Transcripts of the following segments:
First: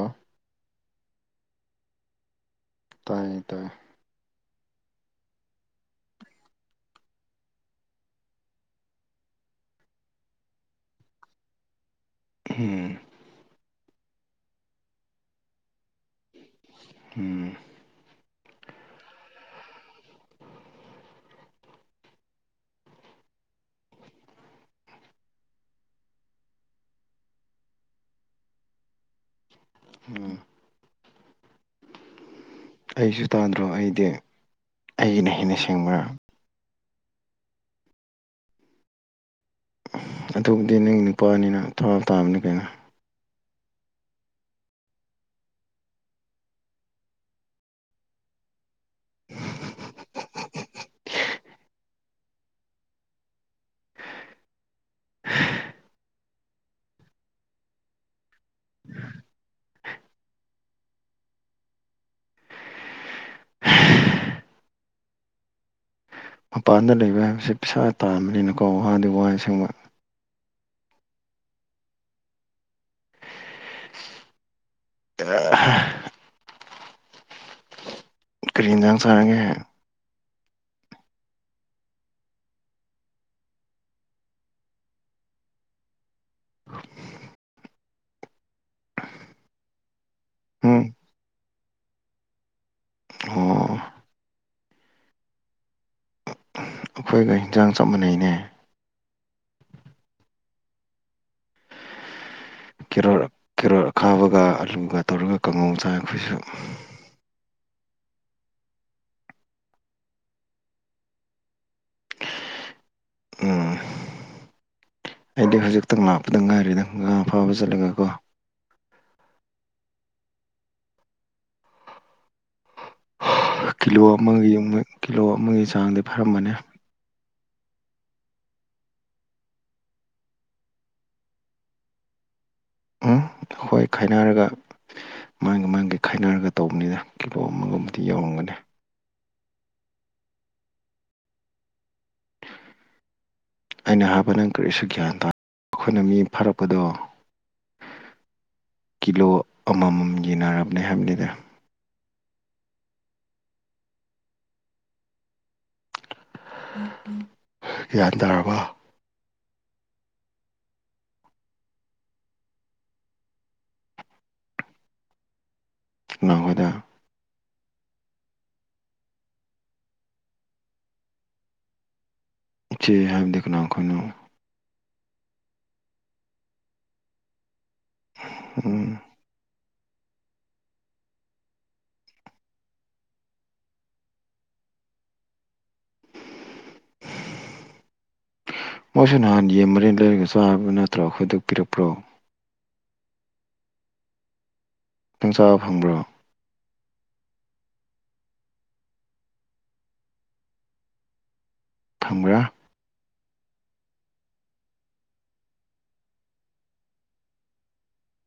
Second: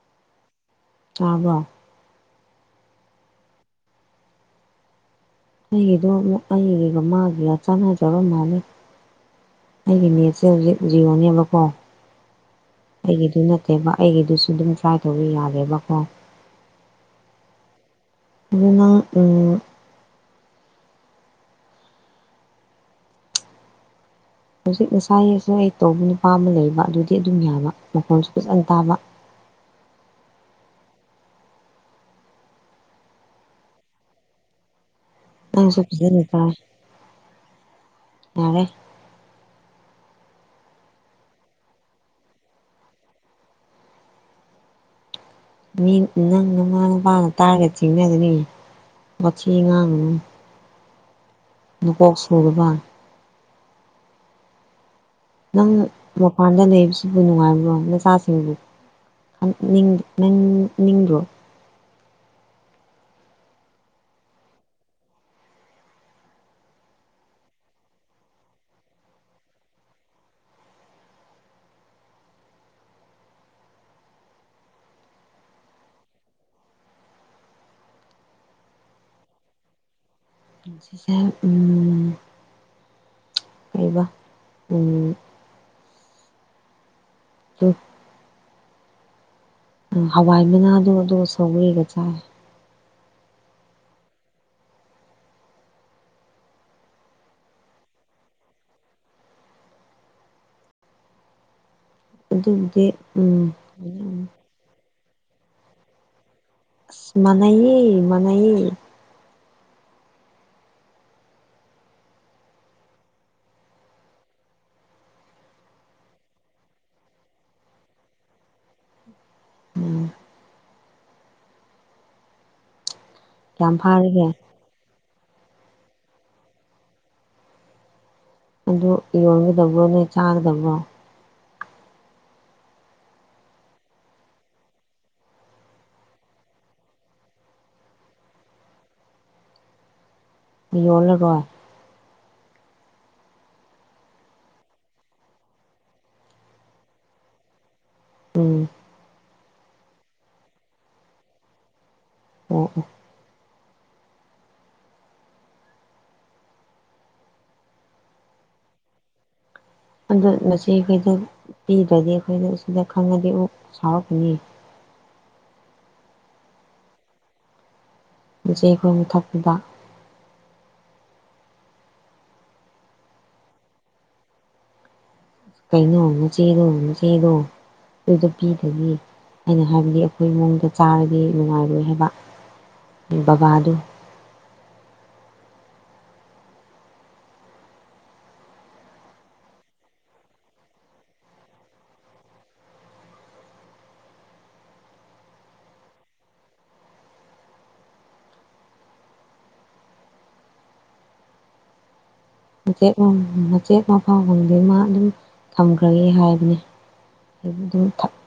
ꯑ [inaudible] ꯇꯥꯕ꯭ꯔꯣ ꯇꯥꯏꯌꯦ ꯇꯥꯏꯌꯦ ꯑꯩꯒꯤꯗꯣ ꯑꯩꯒꯤꯒ ꯃꯥꯒꯤꯒ ꯆꯥꯟꯅꯖꯔ ꯃꯥꯜꯂ ꯑꯩꯒꯤ ꯅꯦꯠꯁꯦ ꯍꯧꯖꯤꯛ ꯖꯤꯌꯣꯅꯦꯕꯀꯣ ꯎꯝ ꯑꯩꯒꯤꯗꯨ ꯅꯠꯇꯦꯕ ꯑꯩꯒꯤꯗꯨꯁꯨ ꯑꯗꯨꯝ ꯇ꯭ꯔꯥꯏ ꯇꯧꯕ ꯌꯥꯔꯦꯕꯀꯣ ꯎꯝ ꯑꯗꯨ ꯅꯪ ꯍꯧꯖꯤꯛ ꯅꯁꯥ ꯌꯦꯁ ꯑꯩ ꯇꯧꯕ ꯅꯨꯄꯥ ꯑꯃ ꯂꯩꯕ ꯑꯗꯨꯗꯤ ꯑꯗꯨꯝ ꯌꯥꯕ ꯃꯈꯣꯟꯁꯨ ꯐꯖꯅ ꯇꯥꯕ ꯎꯝ ꯑꯩꯁꯨ ꯇꯥꯟꯗ꯭ꯔꯣ ꯑꯩꯗꯤ ꯑꯩꯒꯤꯅꯦ ꯅꯪꯁꯨꯄꯠꯇꯦ ꯌꯥꯔꯦ ꯑꯗꯨꯕꯨꯗꯤ ꯅꯪ ꯅꯨꯄꯥꯅꯤꯅ ꯊꯋꯥ ꯇꯥꯕꯅꯤ ꯀꯩꯅꯣ ꯅꯪ ꯅꯨꯃꯥ ꯅꯨꯄꯥꯅ ꯇꯥꯔꯒꯦꯠ ꯆꯤꯡꯅꯒꯅꯤ ꯃꯣꯊꯤ ꯑꯉꯥꯡ ꯀꯣꯛ ꯁꯨꯗꯕ ꯅꯪ ꯃꯄꯥꯟꯗ ꯂꯩꯕꯁꯤꯕꯨ ꯅꯨꯡꯉꯥꯏꯕ꯭ꯔꯣ ꯅꯆꯥꯁꯤꯡꯕꯨ ꯕꯣ [inaudible] ꯃꯄꯥꯟꯗ ꯂꯩꯕ ꯍꯥꯏꯕꯁꯤꯦ ꯄꯩꯁꯥ ꯇꯥꯕꯅꯤꯅꯀꯣ ꯋꯥꯥꯗꯤ ꯋꯥ ꯑꯁꯦꯡꯕ [inaudible] ꯊꯔꯤ ꯌꯦꯟꯁꯥꯡ ꯆꯥꯔꯒꯦ ꯁꯤꯁ ꯎ [inaudible] ꯀꯩꯕ ꯎꯝ ꯎꯝ [inaudible] ꯑ ꯍꯋꯥꯏ ꯎꯝ ꯃꯅꯥꯗꯣ ꯑꯗꯨ ꯁꯧꯒꯔꯤꯒ ꯆꯥꯏ ꯑꯣ ꯑꯩꯈꯣꯏꯒ ꯍꯟꯖꯥꯡ ꯆꯞ ꯃꯥꯟꯅꯩꯅꯦ ꯑꯗꯨꯕꯨꯗꯤ ꯀꯦꯔꯣꯠ ꯎꯝ ꯀꯦꯔꯣꯠ ꯑꯈꯥꯕꯒ ꯑꯂꯨꯒ ꯇꯧꯔꯒ ꯀꯥꯡꯉꯧ ꯆꯥꯡ ꯑꯩꯈꯣꯏꯁꯨ ꯃꯅꯥꯏꯌꯦ ꯃꯅꯥꯏꯌꯦ ꯎꯝ ꯑꯩꯗꯤ ꯍꯧꯖꯤꯛꯇꯪ ꯂꯥꯛꯄꯗ ꯉꯥꯏꯔꯤꯗ ꯉꯥ ꯐꯥꯕ ꯆꯠꯂꯒ ꯀꯣ ꯎꯝ ꯀꯌꯥꯝ ꯀꯤꯂꯣ ꯐꯥꯔꯒꯦ ꯑꯃꯒꯤ ꯀꯤꯂꯣ ꯑꯃꯒꯤ ꯆꯥꯡꯗꯤ ꯐꯔꯝꯕꯅꯤ ꯑꯗꯨ ꯌꯣꯟꯒꯗꯕ꯭ꯔꯣ ꯅꯣꯏ ꯆꯥꯒꯗꯕ꯭ꯔꯣ ꯎꯝ ꯈꯣꯏ ꯈꯥꯏꯅꯔꯒ ꯃꯥꯡꯒ ꯃꯥꯡꯒꯦ ꯈꯥꯏꯅꯔꯒ ꯇꯧꯕꯅꯤꯅ ꯀꯤꯂꯣ ꯑꯃꯒꯕꯨꯗꯤ ꯌꯧꯔꯝꯒꯅꯤ ꯌꯣꯜꯂꯔꯣꯏ ꯑꯩꯅ ꯍꯥꯏꯕ ꯅꯪ ꯀꯔꯤꯁꯨ ꯒ꯭ꯌꯥꯟ ꯇꯥ ꯑꯩꯈꯣꯏꯅ ꯃꯤ ꯐꯥꯔꯛꯄꯗꯣ ꯎꯝ ꯀꯤꯂꯣ ꯑꯃꯃꯝ ꯌꯦꯟꯅꯔꯕꯅꯦ ꯍꯥꯏꯕꯅꯤꯗ ꯑꯣ ꯑꯣ ꯒ꯭ꯌꯥꯟ ꯇꯥꯔꯕ ꯑꯗꯣ ꯃꯁꯤ ꯀꯩꯗ ꯄꯤꯗ꯭ꯔꯗꯤ ꯑꯩꯈꯣꯏꯅ ꯁꯤꯗ ꯈꯪꯉꯗꯤ ꯑꯣꯛ ꯁꯥꯎꯔꯛꯀꯅꯤ ꯀꯅꯈꯣꯏꯗ ꯑꯦ ꯑꯩꯈꯣꯏ ꯃ ꯊꯛꯄꯗ [inaudible] ꯢꯆꯦ ꯍꯥꯏꯕꯗꯤ ꯀꯅꯥ ꯑꯩꯈꯣꯏꯅ ꯀꯩꯅꯣ ꯑꯃꯃ ꯆꯦꯔꯣ ꯑꯃ ꯆꯦꯔꯣ ꯑꯗꯨꯗ ꯄꯤꯗꯗꯒꯤ ꯎꯝ ꯑꯩꯅ ꯍꯥꯏꯕꯗꯤ ꯑꯩꯈꯣꯏ ꯏ ꯃꯑꯣꯡꯗ ꯆꯥꯔꯗꯤ ꯅꯨꯡꯉꯥꯏꯔꯣꯏ ꯍꯥꯏꯕ ꯕꯕꯥꯗꯨ ꯎꯝ [inaudible] ꯃꯣꯏꯁꯨ ꯅꯍꯥꯟ ꯌꯦꯟ ꯃꯔꯤꯟ ꯂꯩꯔꯒ ꯆꯥꯕ ꯅꯠꯇ꯭ꯔ ꯈꯣꯏꯗꯄꯤꯔꯛꯄ꯭ꯔꯣ ꯅꯪ ꯆꯥꯕ ꯐꯪꯕ꯭ꯔꯣ ꯐꯪꯕ꯭ꯔꯥ ꯃꯆꯦꯠ ꯃꯆꯦꯠ ꯃꯐꯥꯎꯒꯨꯝꯗꯤꯃ ꯑꯗꯨꯝ ꯊꯝꯈ꯭ꯔꯒꯦ ꯍꯥꯏꯕꯅꯤ ꯍꯥꯏꯕꯨꯗꯨ ꯊ [inaudible]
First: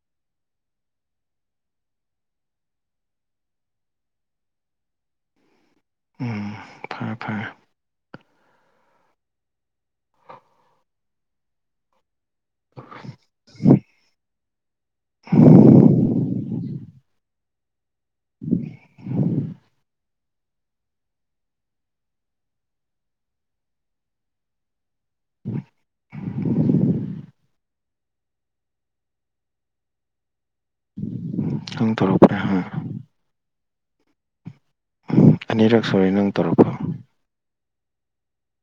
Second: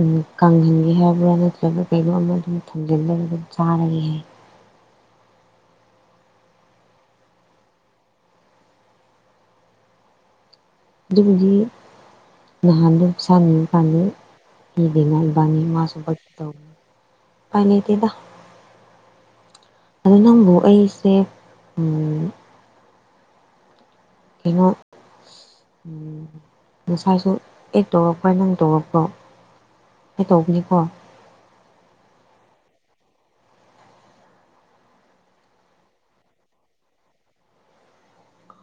ꯎ ꯀꯪꯍꯟꯒꯦ ꯍꯥꯏꯔꯕ꯭ꯔꯥ ꯅꯠꯇ꯭ꯔꯒ ꯀꯩꯅꯣꯝ ꯑꯗꯨꯝ ꯊꯝꯖꯤꯟꯂꯔꯒ ꯆꯥꯔꯒꯦ ꯍꯥꯏ ꯎꯝ ꯐꯔꯦ ꯐꯔꯦ ꯑꯗꯨꯕꯨꯗꯤ ꯅꯍꯥꯟ ꯁꯥꯟꯅꯤ ꯐꯅꯤ ꯍꯤꯗꯦꯉꯥꯏꯕꯥꯅꯤ ꯃꯥ ꯁꯕ ꯇꯧꯅ ꯎꯄꯥꯢ ꯂꯩꯇꯦꯗ ꯎ [inaudible] ꯑꯗ ꯅꯪꯕꯨ ꯑꯩꯁꯦ ꯀꯩꯅꯣ ꯃꯁꯥꯏꯁꯨ ꯑꯦ ꯇꯧꯔꯛꯄ ꯅꯪ ꯇꯧꯔꯛꯄꯣ ꯀ ꯇꯧꯕꯅꯤꯀꯣ ꯁꯪ ꯇꯔꯄꯔꯦ ꯍꯥ ꯑꯅꯤꯔꯛ ꯁꯨꯔꯦ ꯅꯪ ꯇꯧꯔꯛꯄ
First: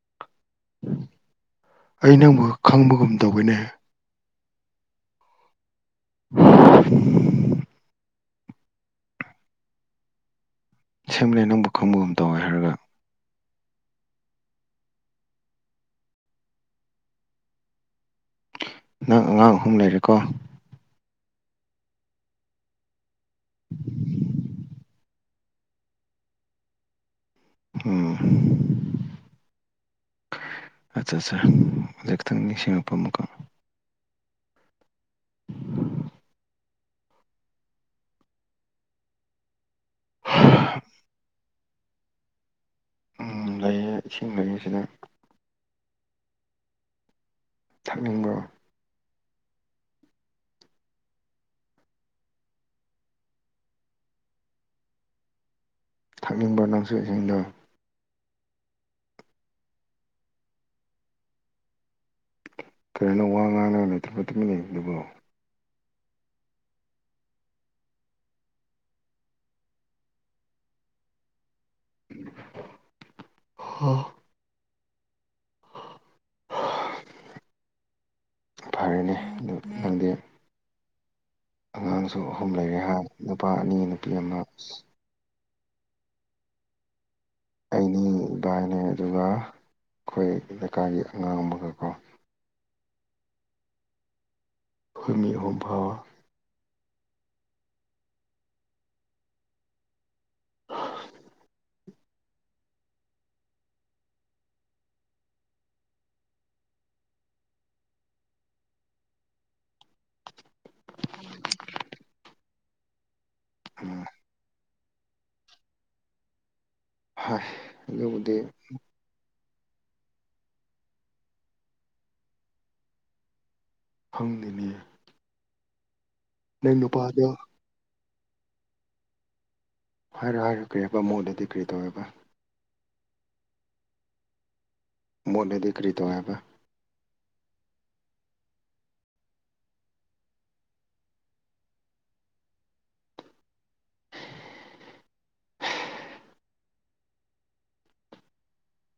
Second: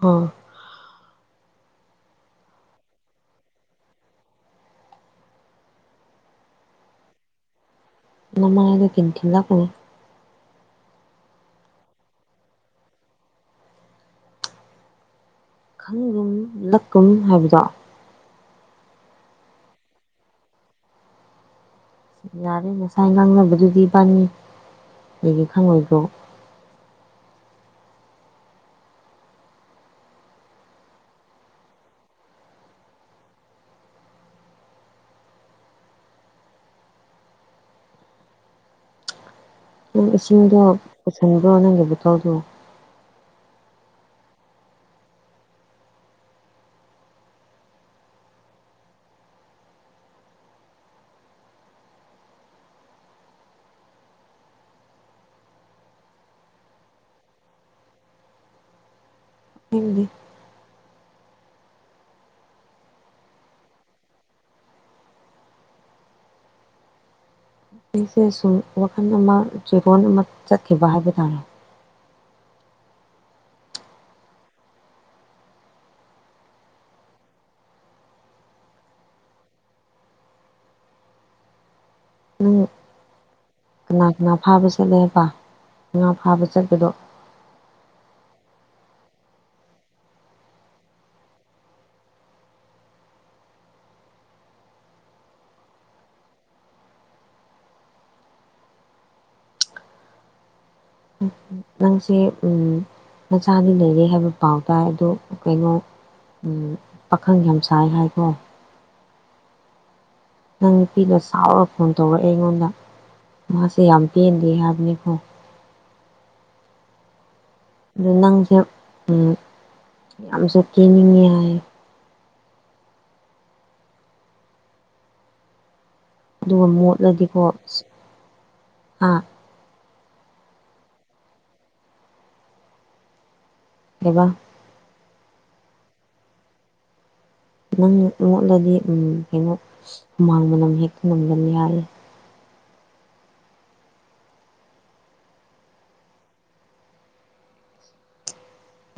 ꯑꯣ ꯑꯩ ꯅꯪꯕꯨ ꯈꯪꯕꯒꯨꯝ ꯇꯧꯕꯅꯦ [inaudible] ꯅꯃꯥꯏ ꯑꯗꯨ ꯄꯤꯟꯊ ꯂ ꯀꯣ ꯑꯁꯦꯝ ꯂꯩ ꯅꯪꯕꯨ ꯈꯪꯕꯒ ꯑꯃ ꯇꯧꯋꯦ ꯍꯥꯏꯔꯒ ꯈꯪꯒꯨꯝ ꯂꯛꯀꯨꯝ ꯍꯥꯏꯕꯗꯣ ꯅꯪ ꯑꯉꯥꯡ ꯑꯍꯨꯝ ꯂꯩꯔꯦꯀꯣ ꯌꯥꯔꯦ ꯉꯁꯥꯏ ꯉꯥꯡꯅꯕꯗꯨꯗꯤꯕꯥꯅꯤ ꯀꯒꯤ ꯈꯪꯉꯣꯏꯗꯣ ꯑꯝ ꯑꯠꯆꯥ ꯑꯠꯆꯥ ꯍꯧꯛ ꯈꯤꯇꯪ ꯅꯤꯡꯁꯤꯡꯉꯛꯄ ꯑꯃꯨꯛꯀ ꯅꯪ ꯏꯁꯤꯡꯗꯣ ꯄꯨꯁꯤꯟꯕ꯭ꯔꯣ ꯅꯪꯒꯤ ꯕꯨꯇꯧꯗꯣ ꯎ ꯂꯩꯌꯦ ꯏꯁꯤꯡ ꯂꯩꯌꯦꯁꯤꯗ ꯊꯛꯅꯤꯡꯕꯔꯣ ꯊꯛꯅꯤꯡꯕ ꯅꯨꯡꯆꯁꯤꯡꯗꯣ ꯍꯤꯟꯗꯤ ꯀꯔꯦꯅ ꯋꯥ ꯉꯥꯡꯉ ꯂꯩꯇ꯭ꯔꯕ ꯃꯇꯨꯡꯟꯅ ꯑꯗꯨꯒ ꯑꯩꯁꯦ ꯁꯨꯝ ꯋꯥꯈꯜ ꯑꯃ ꯆꯤꯔꯣꯟ ꯑꯃ ꯆꯠꯈꯤꯕ ꯍꯥꯏꯕ ꯇꯥꯔꯦ ꯍ [inaudible] ꯐꯔꯦꯅꯦ ꯑꯗꯨ ꯈꯪꯗꯤ ꯑꯉꯥꯡꯁꯨ ꯑꯍꯨꯝ ꯅꯪ ꯂꯩꯔꯦ ꯍꯥꯏꯍ ꯅꯨꯄꯥ ꯑꯅꯤ ꯀꯅꯥ ꯅꯨꯄꯤ ꯀꯅꯥ ꯑꯃ ꯐꯥꯕ ꯆꯠꯂꯦ ꯍꯥꯏꯕ ꯉꯥ ꯐꯥꯕ ꯆꯠꯄꯗꯣ ꯑꯩꯅꯤ ꯏꯕꯥꯅꯦ ꯑꯗꯨꯒ ꯑꯩꯈꯣꯏ ꯂꯩꯀꯥꯏꯒꯤ ꯑꯉꯥꯡ ꯑꯃꯒꯀꯣ ꯑꯩꯈꯣꯢ ꯃꯤ ꯑꯍꯨꯝ ꯎ [inaudible] ꯅꯪꯁꯦ ꯅꯆꯥꯗꯤ ꯂꯩꯔꯦ ꯍꯥꯏꯕ ꯄꯥꯎ ꯇꯥꯏ ꯑꯗꯨꯗꯣ ꯀꯩꯅꯣ ꯄꯥꯈꯪ ꯌꯥꯝꯁꯥꯏ ꯍꯥꯏꯗꯣ ꯅꯪ ꯅꯨꯄꯤꯅ ꯆꯥꯎꯔ ꯐꯣꯟ ꯇꯧꯔꯛꯑꯦ ꯑꯩꯉꯣꯟꯗ ꯃꯥꯁꯦ ꯌꯥꯝ ꯎꯝ ꯄꯦꯟꯗꯦ ꯍꯥꯏꯕꯅꯤꯀꯣ ꯍꯣꯏ ꯑꯗꯣ ꯅꯪꯁꯦ ꯌꯥꯝꯁꯨ ꯀꯦꯅꯤꯡꯉꯦ ꯍꯥꯏ ꯈꯪꯗꯦꯅꯦ ꯑꯗꯨꯒ ꯅꯪ ꯅꯨꯄꯥꯗꯣ ꯃꯣꯠꯂꯗꯤꯀꯣ ꯑꯥ ꯍꯥꯏꯔꯣ ꯍꯥꯏꯔꯣ ꯀꯔꯤ ꯍꯥꯏꯕ ꯃꯣꯏꯗꯗꯤ ꯀꯔꯤ ꯇꯧꯋꯦꯕ ꯑꯦꯕ [inaudible] ꯃꯣꯠꯅꯗꯤ ꯀꯔꯤ ꯇꯧ ꯍꯥꯏꯕ ꯅꯪ ꯃꯣꯠꯂꯗꯤ ꯀꯩꯅꯣ ꯍꯨꯃꯥꯡ ꯃꯅꯝ ꯍꯦꯛꯇ ꯉꯝꯒꯟ ꯌꯥꯏ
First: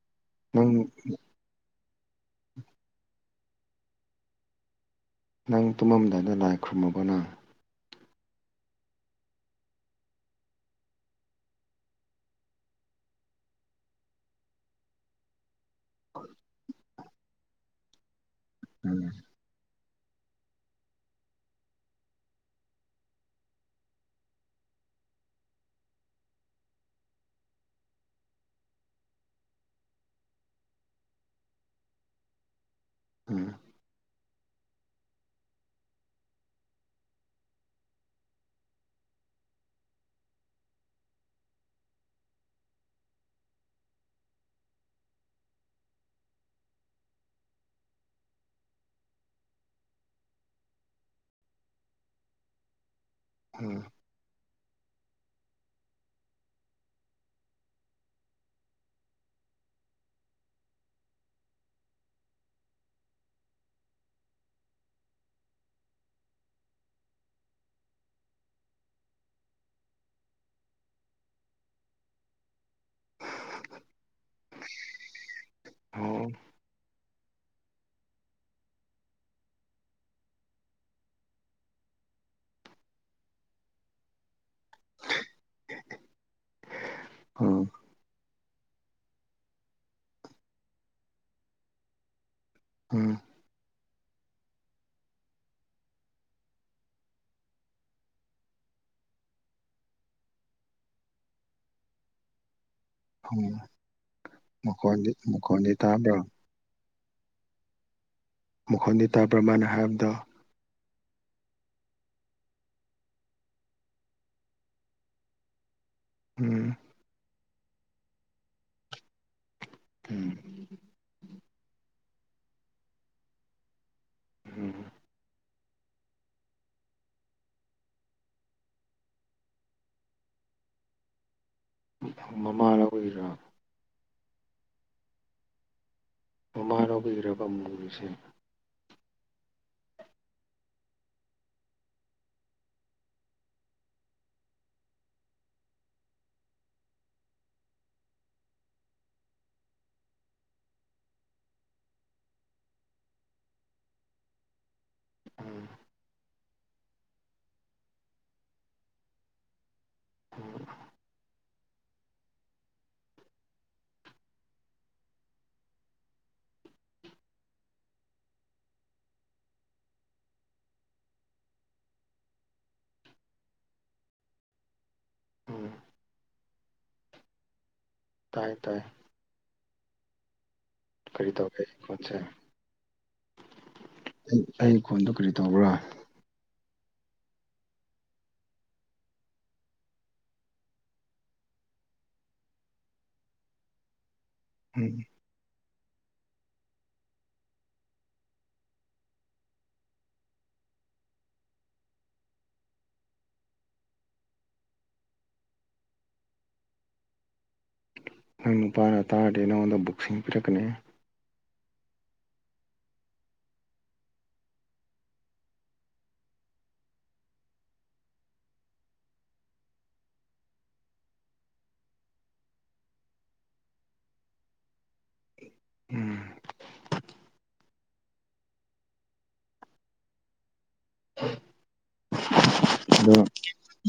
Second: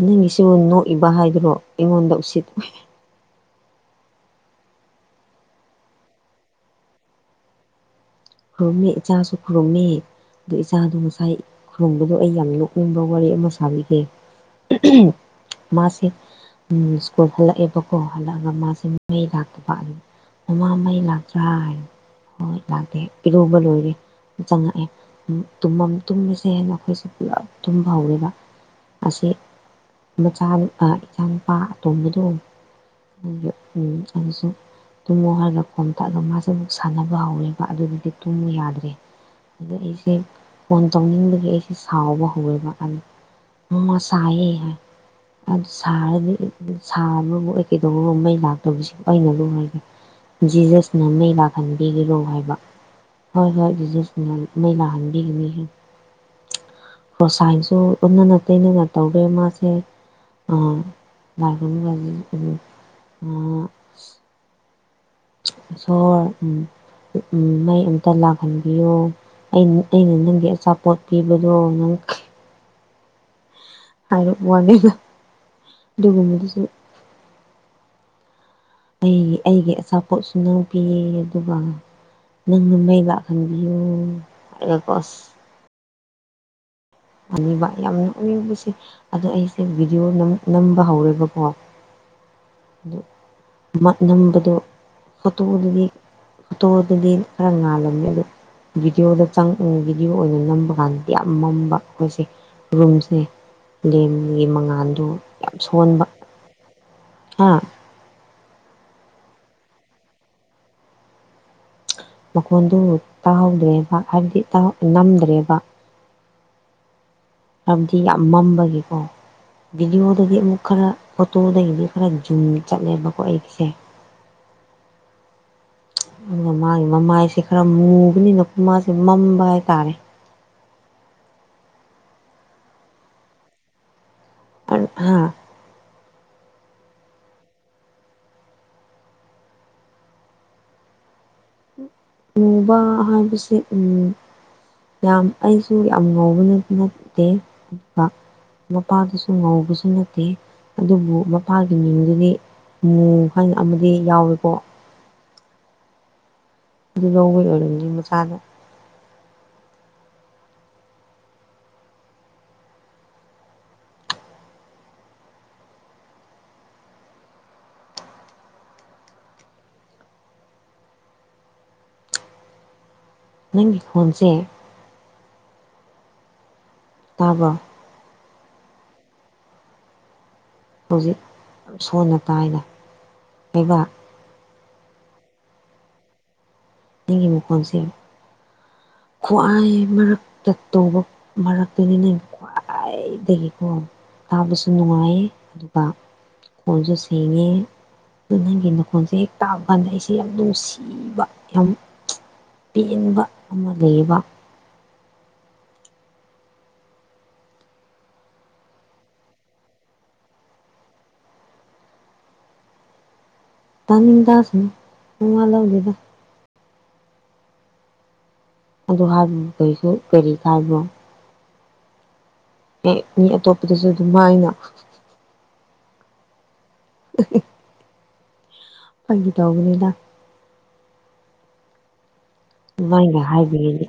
ꯅꯪꯒꯤꯁꯨ ꯅꯪ ꯅꯣꯛꯏꯕ ꯍꯥꯏꯗꯨꯔꯣ ꯑꯩꯉꯣꯟꯗ ꯎꯁꯤꯠ ꯎ ꯅꯪ ꯇꯨꯝꯃꯝꯗꯥꯏꯗ ꯂꯥꯏ ꯈꯨꯔꯨꯝꯃꯕꯅ ꯈꯨꯔꯨꯝꯅꯤ ꯏꯆꯥꯁꯨ ꯈꯨꯔꯨꯝꯅꯤ ꯑꯗꯨ ꯏꯆꯥꯗꯣ ꯉꯁꯥꯏ ꯈꯨꯔꯨꯝꯕꯗꯣ ꯑꯩ ꯌꯥꯝ ꯅꯣꯛꯅꯤꯡꯕ ꯋꯥꯔꯤ ꯑꯃ ꯁꯥꯕꯤꯒꯦ [inaudible] ꯃꯥꯁꯦ ꯎꯝ ꯁ꯭ꯀꯨꯜ ꯍꯜꯂꯛꯑꯦꯕꯀꯣ ꯍꯜꯂꯛꯑꯒ ꯃꯥꯁꯦ ꯎꯝ ꯃꯩ ꯂꯥꯛꯇꯕ ꯑꯗꯨ ꯃꯃꯥ ꯃꯩ ꯂꯥꯛꯇ꯭ꯔꯥ ꯍꯥꯏ ꯍꯣꯏ ꯂꯥꯛꯇꯦ ꯀꯩꯗꯧꯕ ꯂꯣꯏꯔꯦ ꯆꯪꯉꯛꯑꯦ ꯎꯝ ꯇꯨꯃꯝ ꯇꯨꯝꯁꯦ ꯍꯥꯏꯅ ꯑꯩꯈꯣꯏꯁꯦ ꯄꯨꯂꯞ ꯇꯨꯝꯕ ꯍꯧꯔꯦꯕ ꯃꯥꯁꯦ ꯃꯆꯥꯅꯨ ꯏꯆꯥꯅꯨꯨꯄꯥ ꯑꯇꯣꯝꯕꯗꯣ [inaudible] ꯎꯝ ꯑꯗꯨꯁꯨ ꯇꯨꯝꯃꯣ ꯍꯥꯏꯅ ꯈꯣꯝ ꯊꯛꯑꯒ ꯃꯥꯁꯦ ꯑꯃꯨꯛ ꯁꯥꯟꯅꯕ ꯍꯧꯔꯦꯕ ꯑꯗꯨꯗꯗꯤ ꯇꯨꯝꯃꯨ ꯌꯥꯗ꯭ꯔꯦ ꯑꯗ ꯑꯩꯁꯦ ꯐꯣꯟ ꯇꯧꯅꯤꯡꯕꯒꯤ ꯑꯩꯁꯦ ꯁꯥꯎꯕ ꯍꯧꯋꯦꯕ ꯑꯟ ꯃ ꯁꯥꯏꯌꯦ ꯍꯪ ꯁꯕꯥꯁꯤꯕꯨ ꯑꯩꯅꯔꯣ ꯃꯩ ꯂꯥꯛꯇꯕꯁꯤꯕꯨ ꯖꯤꯖꯁꯅ ꯃꯩ ꯂꯥꯛꯍꯟꯕꯤꯒꯅꯣ ꯍꯥꯏꯕ ꯍꯣꯏ ꯍꯣꯏ ꯎꯝ ꯖꯤꯖꯁꯅ ꯃꯩ ꯂꯥꯛꯍꯟꯕꯤꯒꯅꯤ ꯍꯣ ꯁꯥꯏꯁꯨ ꯑꯣꯟꯅꯅ ꯇꯩꯅꯅ ꯇꯧꯕꯒꯤ ꯃꯥꯁꯦ [inaudible] ꯏꯁꯣꯔ ꯎꯝ ꯃꯩ ꯑꯃꯝꯇ ꯂꯥꯛꯍꯟꯕꯤꯌꯣ ꯑꯩꯅ ꯑꯩꯅ ꯅꯪꯒꯤ ꯑꯆꯥꯄꯣꯠ ꯄꯤꯕꯗꯣ ꯅꯪ ꯍꯥꯏꯔꯛ ꯋꯥꯅꯤꯒ ꯑꯣ ꯑꯗꯨꯒꯨꯝꯕꯗꯨꯁꯨ ꯑꯩꯒꯤ ꯑꯩꯒꯤ ꯑꯆꯥꯄꯣꯠꯁꯨ ꯅꯪ ꯄꯤꯌꯦ ꯑꯗꯨꯒ ꯅꯪꯅ ꯃꯩ ꯂꯥꯛꯍꯟꯕꯤꯌꯣ ꯍꯥꯏꯔꯛꯄ ꯑꯁ [inaudible] ꯑꯩꯅ ꯌꯥꯝ ꯌꯥꯝ ꯎꯅꯤꯡꯕꯁꯦ ꯑꯗꯣ ꯑꯩꯁꯦ ꯚꯤꯗꯤꯑꯣ ꯅꯝ ꯅꯝꯕ ꯍꯧꯔꯦꯕꯀꯣ ꯑꯗꯨ ꯎꯝ ꯚ꯭ꯂꯣꯛ ꯅꯝꯕꯗꯣ ꯐꯣꯇꯣꯗꯨꯗꯤ ꯐꯣꯇꯣꯗꯨꯗꯤ ꯈꯔ ꯉꯥꯜꯂꯝꯃꯦꯕ ꯚꯤꯗꯤꯌꯣꯗ ꯆꯪ ꯎꯪ ꯚꯤꯗꯤꯌꯣ ꯑꯣꯏꯅ ꯅꯝꯕ ꯀꯥꯟꯗꯗꯤ ꯌꯥꯝ ꯃꯝꯕ ꯑꯩꯈꯣꯏꯁꯦ ꯔꯨꯝꯁ ꯎꯝ ꯑꯗꯨꯏ ꯂꯦꯝ ꯃꯉꯥꯜꯗꯣ ꯃꯈꯣꯟꯗꯤ ꯌꯥꯝ ꯃꯈꯣꯟꯗꯤ ꯁꯣꯟꯕ ꯇꯥꯕ꯭ꯔꯣ ꯍꯥ ꯃꯈꯣꯟꯗꯤ ꯇꯥꯕ꯭ꯔ ꯃꯥꯅ ꯍꯥꯏꯔꯝꯗꯣ ꯃꯈꯣꯟꯗꯨ ꯇꯥꯍꯧꯗ꯭ꯔꯦꯕ ꯍꯥꯏꯕꯗꯤ ꯇꯥ ꯅꯝꯗ꯭ꯔꯦꯕ ꯎꯝ ꯍꯥꯏꯕꯗꯤ ꯌꯥꯝ ꯃꯝꯕꯒꯤꯀꯣ ꯎꯝ ꯚꯤꯗꯤꯑꯣꯗꯗꯤ ꯑꯃꯨꯛ ꯈꯔ ꯐꯣꯇꯣꯗꯒꯤꯗꯤ ꯈꯔ ꯖꯨꯝ ꯆꯠꯂꯦꯕꯀꯣ ꯑꯩꯒꯤꯁꯦ ꯎꯝ ꯃꯥꯒꯤ ꯃꯃꯥꯏꯁꯦ ꯈꯔ ꯃꯨꯕꯅꯤꯅ ꯃꯥꯁꯦ ꯃꯝꯕ ꯍꯥꯏꯇꯥꯔꯦ ꯃꯃꯥ ꯂꯧꯋꯤꯔꯣ ꯑꯣ ꯍꯥ ꯃꯃꯥ ꯂꯧꯕꯒꯤꯔꯕ ꯃꯨꯔꯤꯁꯦ ꯃꯨꯕ ꯍꯥꯏꯕꯁꯦ ꯎꯝ ꯌꯥꯝ ꯑꯩꯁꯨ ꯌꯥꯝ ꯉꯧꯕꯗꯤ ꯅꯠꯇꯦ ꯗꯥ ꯃꯄꯥꯗꯨꯁꯨ ꯉꯧꯕꯁꯨ ꯅꯠꯇꯦ ꯑꯗꯨꯕꯨ ꯃꯄꯥꯒꯤ ꯃꯤꯡꯗꯨꯗꯤ ꯃꯨ ꯍꯥꯏꯅ ꯑꯃꯗꯤ ꯌꯥꯎꯋꯤꯀꯣ ꯎꯝ ꯑꯗꯨ ꯂꯧꯕꯩ ꯑꯣꯏꯔꯝꯅꯤ ꯃꯆꯥꯗꯣ [unintelligible] ꯅꯪꯒꯤ ꯐꯣꯟꯁꯦ ꯎꯝ ꯇꯥꯕ꯭ꯔꯣ ꯇꯥꯏꯌꯦ ꯇꯥꯏꯌꯦ ꯍꯧꯖꯤꯛ ꯀꯔꯤ ꯇꯧꯒꯦ ꯑꯩ ꯈꯣꯟꯁꯦ ꯁꯣꯟꯅ ꯇꯥꯏꯅ ꯂꯩꯕꯥꯛ ꯑꯩ ꯐꯣꯟꯗꯨꯣ ꯀꯔꯤ ꯇꯧꯕ꯭ꯔꯥ ꯅꯪꯒꯤ ꯃꯈꯣꯟꯁꯤ ꯈ꯭ꯋꯥꯏ ꯃꯔꯛꯇ ꯇꯧꯕ ꯃꯔꯛꯇꯅꯤꯅꯦ ꯈ꯭ꯏꯗꯒꯤꯀꯣ ꯇꯥꯕꯁꯨ ꯎꯝ ꯅꯨꯡꯉꯥꯏꯌꯦ ꯑꯗꯨ ꯈꯣꯡꯁꯨ ꯁꯦꯡꯉꯤ ꯗꯣ ꯅꯪꯒꯤ ꯅꯈꯣꯟꯁꯦ ꯇꯥꯕ ꯀꯥꯟꯗ ꯑꯩꯁꯦ ꯌꯥꯝ ꯅꯨꯡꯁꯤꯕ ꯌꯥꯝ ꯄꯦꯟꯕ ꯑꯃ ꯂꯩꯕ ꯅꯪꯨ ꯄꯥꯔꯥ ꯇꯥꯗꯦꯅꯎꯗ ꯕꯨꯛꯁꯤꯡ ꯄꯤꯔꯛꯅꯦ ꯇꯥꯅꯤꯡ ꯇꯁꯤꯅ ꯅꯉꯜ ꯂꯧꯗꯨꯦꯗ ꯑꯗꯨ ꯍꯥꯏꯕ ꯀꯔꯤꯁꯨ ꯀꯔꯤ ꯀꯥꯏꯕꯅꯣ ꯑꯦ ꯃꯤ ꯑꯇꯣꯞꯄꯗꯁꯨ ꯑꯗꯨꯝ ꯍꯥꯏꯅ ꯎꯝ ꯎ [inaudible] ꯐꯪꯒꯤ ꯇꯧꯈ꯭ꯔꯅꯤꯗ ꯎ [inaudible] ꯑꯗꯣ ꯑꯗꯨꯃꯥꯏꯅ ꯍꯥꯏꯕꯤꯔꯗꯤ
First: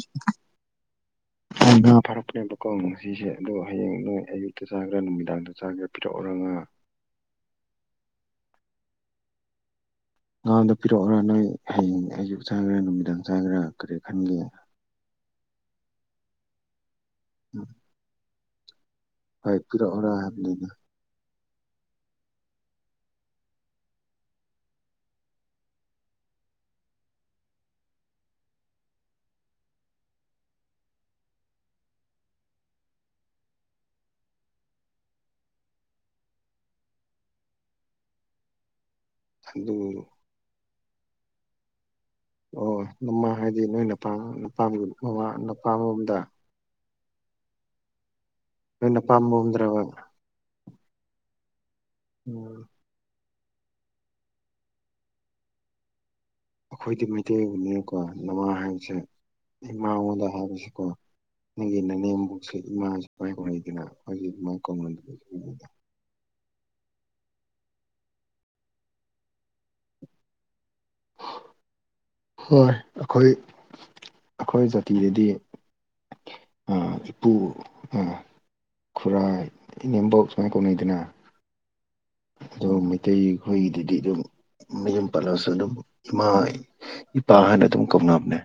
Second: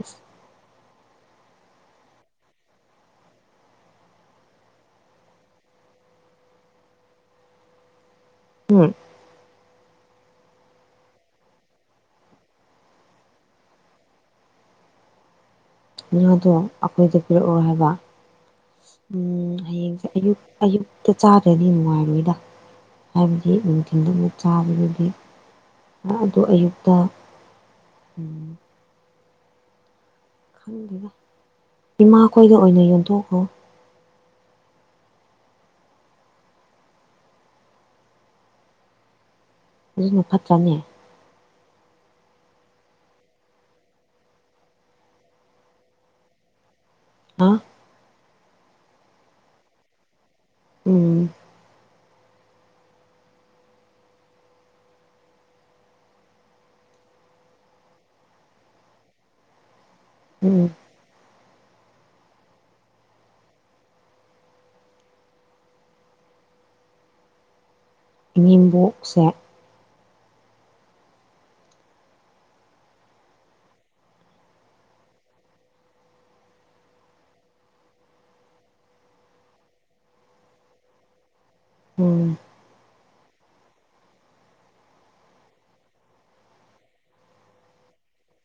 [unintelligible] ꯉꯥ ꯐꯥꯔꯛꯄꯅꯦꯕꯀꯣ ꯉꯁꯤꯁꯦ ꯑꯗꯣ ꯍꯌꯦꯡ ꯅꯣꯏ ꯑꯌꯨꯛꯇ ꯆꯥꯈ꯭ꯔꯥ ꯅꯨꯃꯤꯗꯥꯡꯗ ꯆꯥꯒ꯭ꯔꯥ ꯄꯤꯔꯛꯎꯔꯒꯥ ꯎꯝ [inaudible] ꯑꯉꯥꯡꯗꯣ ꯄꯤꯔꯛꯎꯔꯥ ꯅꯣꯏ ꯍꯌꯦꯡ ꯑꯌꯨꯛ ꯆꯥꯈꯦꯔꯥ ꯅꯨꯃꯤꯗꯥꯡ ꯆꯥꯈꯦꯔꯥ ꯀꯔꯤ ꯈꯟꯒꯦ ꯉꯥꯗꯣ ꯑꯩꯈꯣꯏꯗ ꯄꯤꯔꯛꯑꯣ ꯍꯥꯏꯕ ꯎ ꯍꯣꯏ ꯍꯌꯦꯡꯁꯦ ꯄꯤꯔꯛꯑꯣꯔ ꯑꯌꯨꯛ ꯍꯥꯏꯕꯅꯤꯗ ꯑꯌꯨꯛ ꯍ ꯆꯥꯗ꯭ꯔꯗꯤ ꯅꯨꯡꯉꯥꯏꯔꯣꯏꯗ ꯍꯥꯏꯕꯗꯤ ꯅꯨꯡꯊꯤꯟꯜꯗꯨꯕꯨ ꯆꯥꯕꯗꯨꯗꯤ ꯑꯗꯨ ꯑꯌꯨꯛꯇ ꯎ ꯈꯦꯗ ꯏꯃꯥꯈꯣꯏꯗ ꯑꯣꯏꯅ ꯌꯣꯟꯊꯣꯛꯈꯣ ꯑꯗꯨ ꯔꯔꯤꯅꯨ ꯄꯇ꯭ꯔꯥꯅꯦ ꯑꯣ ꯃꯃꯥ ꯍꯥꯏꯗꯤ ꯅꯣꯏꯄꯥꯄꯥ ꯃꯃꯥ ꯅꯨꯄꯥ ꯑꯃꯃꯝꯗ ꯍꯥ ꯅꯄꯝꯕꯝꯗ꯭ꯔꯕ ꯎꯝ ꯎꯝ ꯑꯩꯈꯣꯏꯗꯤ ꯃꯩꯇꯩꯕꯨꯅꯤꯅꯀꯣ ꯅꯃꯥ ꯍꯥꯏꯕꯁꯦ ꯏꯃꯥꯉꯣꯟꯗ ꯎꯝ ꯍꯥꯏꯕꯁꯦꯀꯣ ꯅꯪꯒꯤ ꯅꯅꯦꯦꯝꯃꯨꯛꯁꯨ ꯏꯃꯥꯁꯨ ꯀꯥꯏꯍꯧꯩꯗꯅ ꯑꯩꯁ ꯑꯗꯨꯃꯥꯏꯅ ꯀꯧꯅꯗꯕꯗ ꯏꯃꯦꯝꯕꯣꯛꯁꯦ ꯍꯣꯏ ꯑꯩꯈꯣꯏ ꯑꯩꯈꯣꯏ ꯖꯥꯇꯤꯗꯗꯤ ꯑ ꯄꯨ ꯑ [inaudible] ꯈꯨꯔꯥꯏ ꯏꯅꯦꯝꯕꯣꯛ ꯁꯨꯃꯥꯏꯅ ꯀꯧꯅꯩꯗꯅ ꯎꯝ ꯑꯗꯣ ꯃꯩꯇꯩꯈꯣꯏꯒꯤꯗꯗꯤ ꯑꯗꯨꯝ ꯃꯌꯨꯝ ꯄꯜꯂꯕꯁꯨ ꯑꯗꯨꯝ ꯏꯃꯥ ꯏꯄꯥ ꯍꯥꯏꯅ ꯑꯗꯨꯝ ꯀꯧꯅꯕꯅꯦ